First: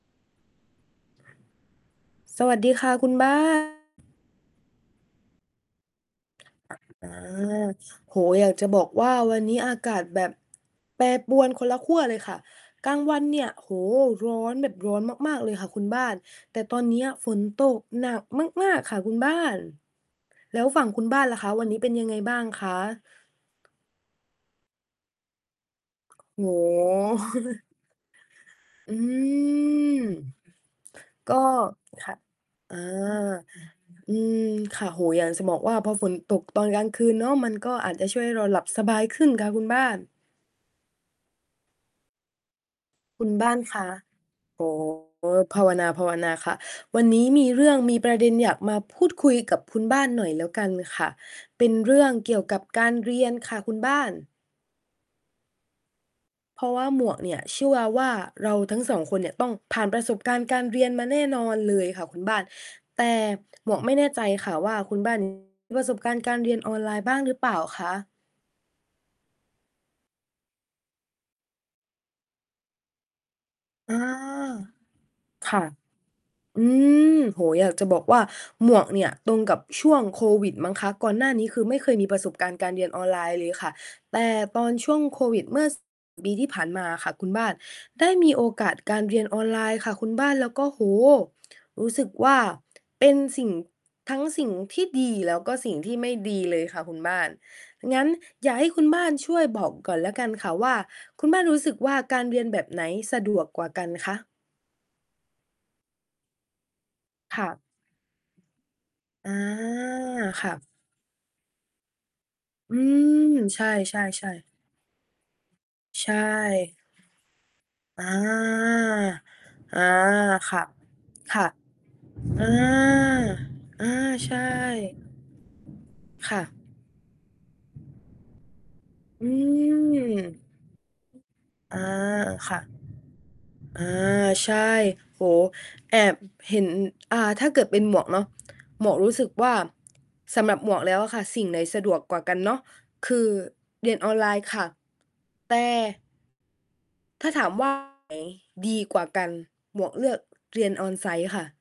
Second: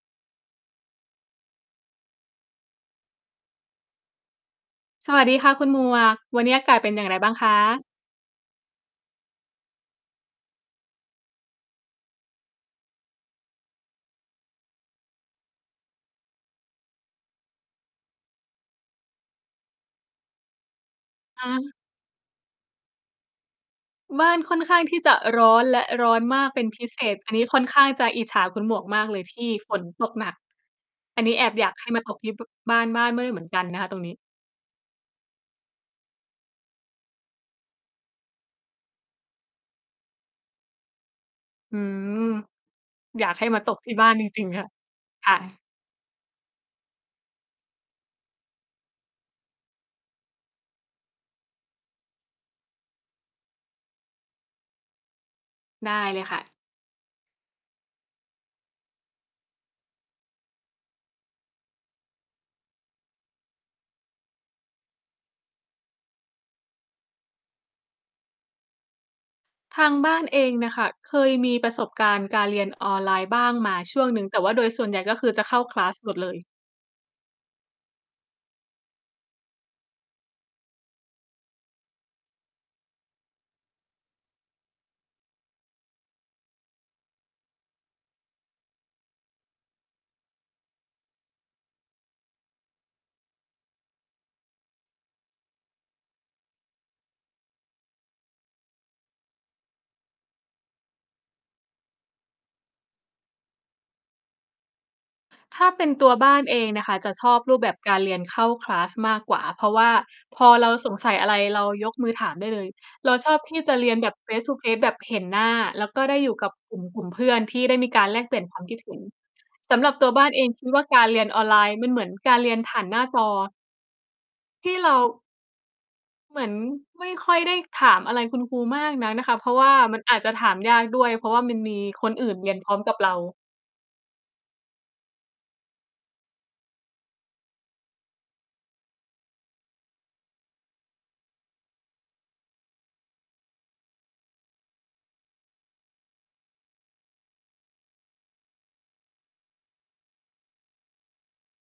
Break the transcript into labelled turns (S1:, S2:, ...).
S1: สวัสดีค่ะ คุณ บ้าน
S2: สวัสดีค่ะ คุณหมวก วันนี้อาก
S1: อ
S2: า
S1: า
S2: ศเป็นอย่างไรบ้างคะ?
S1: โอ้โฮ! อยากจะบอกว่า วันนี้อากาศแบบ แปรปรวนคนละขั้วเลยค่ะ กลางวันเนี่ย โอ้โฮ! ร้อนแบบร้อนมาก ๆ เลยค่ะคุณบ้าน แต่ตอนเนี้ยฝนตกหนักมาก ๆ ค่ะคุณบ้าน แล้วฝั่งคุณบ้านล่ะ
S2: อ
S1: คะ
S2: า
S1: วันนี้เป็นยังไงบ้างคะ?
S2: บ้านค่อนข้างที่จะร้อน และร้อนม
S1: โอ
S2: า
S1: ้
S2: กเป็นพิเศ
S1: โฮ!
S2: ษ อันนี้ค่อนข้างจะอิจฉาคุณหมวก
S1: อื
S2: มากเลยที่ฝน
S1: ม
S2: ตกหนัก อันน
S1: ก
S2: ี้
S1: ็
S2: แอบอยากให้มา
S1: ค
S2: ต
S1: ่ะ
S2: กที่ บ
S1: อ
S2: บ
S1: า
S2: ้านบ้านไม่ได้เหมือนกันนะคะตรงน
S1: อ
S2: ี
S1: ื
S2: ้
S1: ม ค่ะ โอ้โฮ! อยากจะบอกว่า พอฝนตกตอนกลางคืนเนาะ มันก็อาจจะช่วยให้เราหลับสบายขึ้นค่ะคุณบ้าน
S2: อืม
S1: ค
S2: อ
S1: ุ
S2: ย
S1: ณ
S2: ากให
S1: บ
S2: ้
S1: ้า
S2: ม
S1: น
S2: าต
S1: ค
S2: ก
S1: ะ
S2: ที่บ้านจริง ๆ
S1: โ
S2: ค
S1: อ
S2: ่ะ
S1: ้โฮ
S2: ค่
S1: ภ
S2: ะ
S1: าวนา ๆ ค่ะ วันนี้มีเรื่อง มีประเด็นอยากมาพูดคุยกับคุณบ้านหน่อยแล้วกันค่ะ เป็นเรื่องเกี่ยวกับการเรียนค่ะคุณบ้าน
S2: ได้เลยค่ะ
S1: เพราะว่าหมวกเนี่ยเชื่อว่า เราทั้ง 2 คนเนี่ยต้องผ่านประสบการณ์การเรียนมาแน่นอนเลยค่ะคุณบ้าน แต่ หมวกไม่แน่ใจค่ะว่า คุณ บ้าน มี ประสบการณ์การเรียนออนไลน์บ้างหรือเปล่าคะ?
S2: ทางบ้านเองน่ะค่ะ เคยมี ประสบการณ์การเรียนออนไลน์บ้างมา
S1: อา
S2: ช่วงหนึ่ง แต่ว่าโดยส่วนใหญ่ ก็คือจะ
S1: ค
S2: เข้
S1: ่
S2: า
S1: ะ
S2: คลาส หมดเลย
S1: อืม โอ้โฮ! อยากจะบอกว่าหมวกเนี่ย ตรงกับช่วงโควิดมั้งคะ ก่อนหน้านี้ คือไม่เคยมีประสบการณ์การเรียนออนไลน์เลยค่ะ แต่ตอนช่วงโควิดเมื่อ ส ปี ที่ผ่านมาอะค่ะคุณบ้าน ได้มีโอกาสการเรียนออนไลน์ค่ะคุณบ้าน แล้วก็ โอ้โฮ! รู้สึกว่า เป็นสิ่ง ทั้งสิ่งที่ดี แล้วก็สิ่งที่ไม่ดีเลยค่ะคุณบ้าน งั้นอย่าให้คุณบ้านช่วยบอกก่อนแล้วกันค่ะว่า คุณบ้านรู้สึกว่า การเรียนแบบไหนสะดวกกว่ากันคะ?
S2: ถ้าเป็นตัวบ้านเองน่ะค่ะจะชอ
S1: ค
S2: บ
S1: ่
S2: รูป
S1: ะ
S2: แบบการเรียนเข้า คลาส มาก
S1: อ
S2: ก
S1: า
S2: ว่า เพราะว่าพ
S1: ค
S2: อ
S1: ่ะ
S2: เราสงสัยอะไร เรายกมือถามได้เลย
S1: อื
S2: เราช
S1: ม
S2: อบที
S1: ใช
S2: ่จะเรียนแบบ
S1: ่ ๆ ๆ
S2: face-to-face แบบเห็นหน้า แล้วก็
S1: ใช
S2: ได้อยู่กับ กล
S1: ่
S2: ุ่ม กลุ่มเพื่อนที่ได้มีก
S1: อ
S2: า
S1: า
S2: รแลกเปลี่ยนความคิดเห็น ส
S1: อา
S2: ำหรับตัวบ้านเอง
S1: ค่
S2: ค
S1: ะ
S2: ิดว่า การเรียน
S1: ค
S2: อ
S1: ่
S2: อ
S1: ะ
S2: นไลน์มันเหมือนการ
S1: อ
S2: เ
S1: า!
S2: รียนผ่านหน้าจอ
S1: อา ใช่
S2: ที่เรา
S1: ค
S2: เหม
S1: ่
S2: ือน
S1: ะ
S2: ไม่ค่อยได้ถามอะไรคุณครูมากนักน่
S1: อ
S2: ะ
S1: ื
S2: ค่ะ เพราะว่ามันอาจจะ
S1: ม
S2: ถามยากด้วย เพราะว่ามันม
S1: อา
S2: ีคนอื่นเร
S1: ค
S2: ี
S1: ่
S2: ยน
S1: ะ
S2: พร้อมกับเรา
S1: อา ใช่ โอ้โฮ แอบเห็น อ่า ถ้าเกิดเป็นหมวกเนาะ หมวกรู้สึกว่า สำหรับหมวกแล้วอะค่ะ สิ่งไหนสะดวกกว่ากันเนาะ คือเรียนออนไลน์ค่ะ แต่ ถ้าถาม ว่า อัน ไหนดีกว่ากัน หมวกเลือกเรียน on-site ค่ะ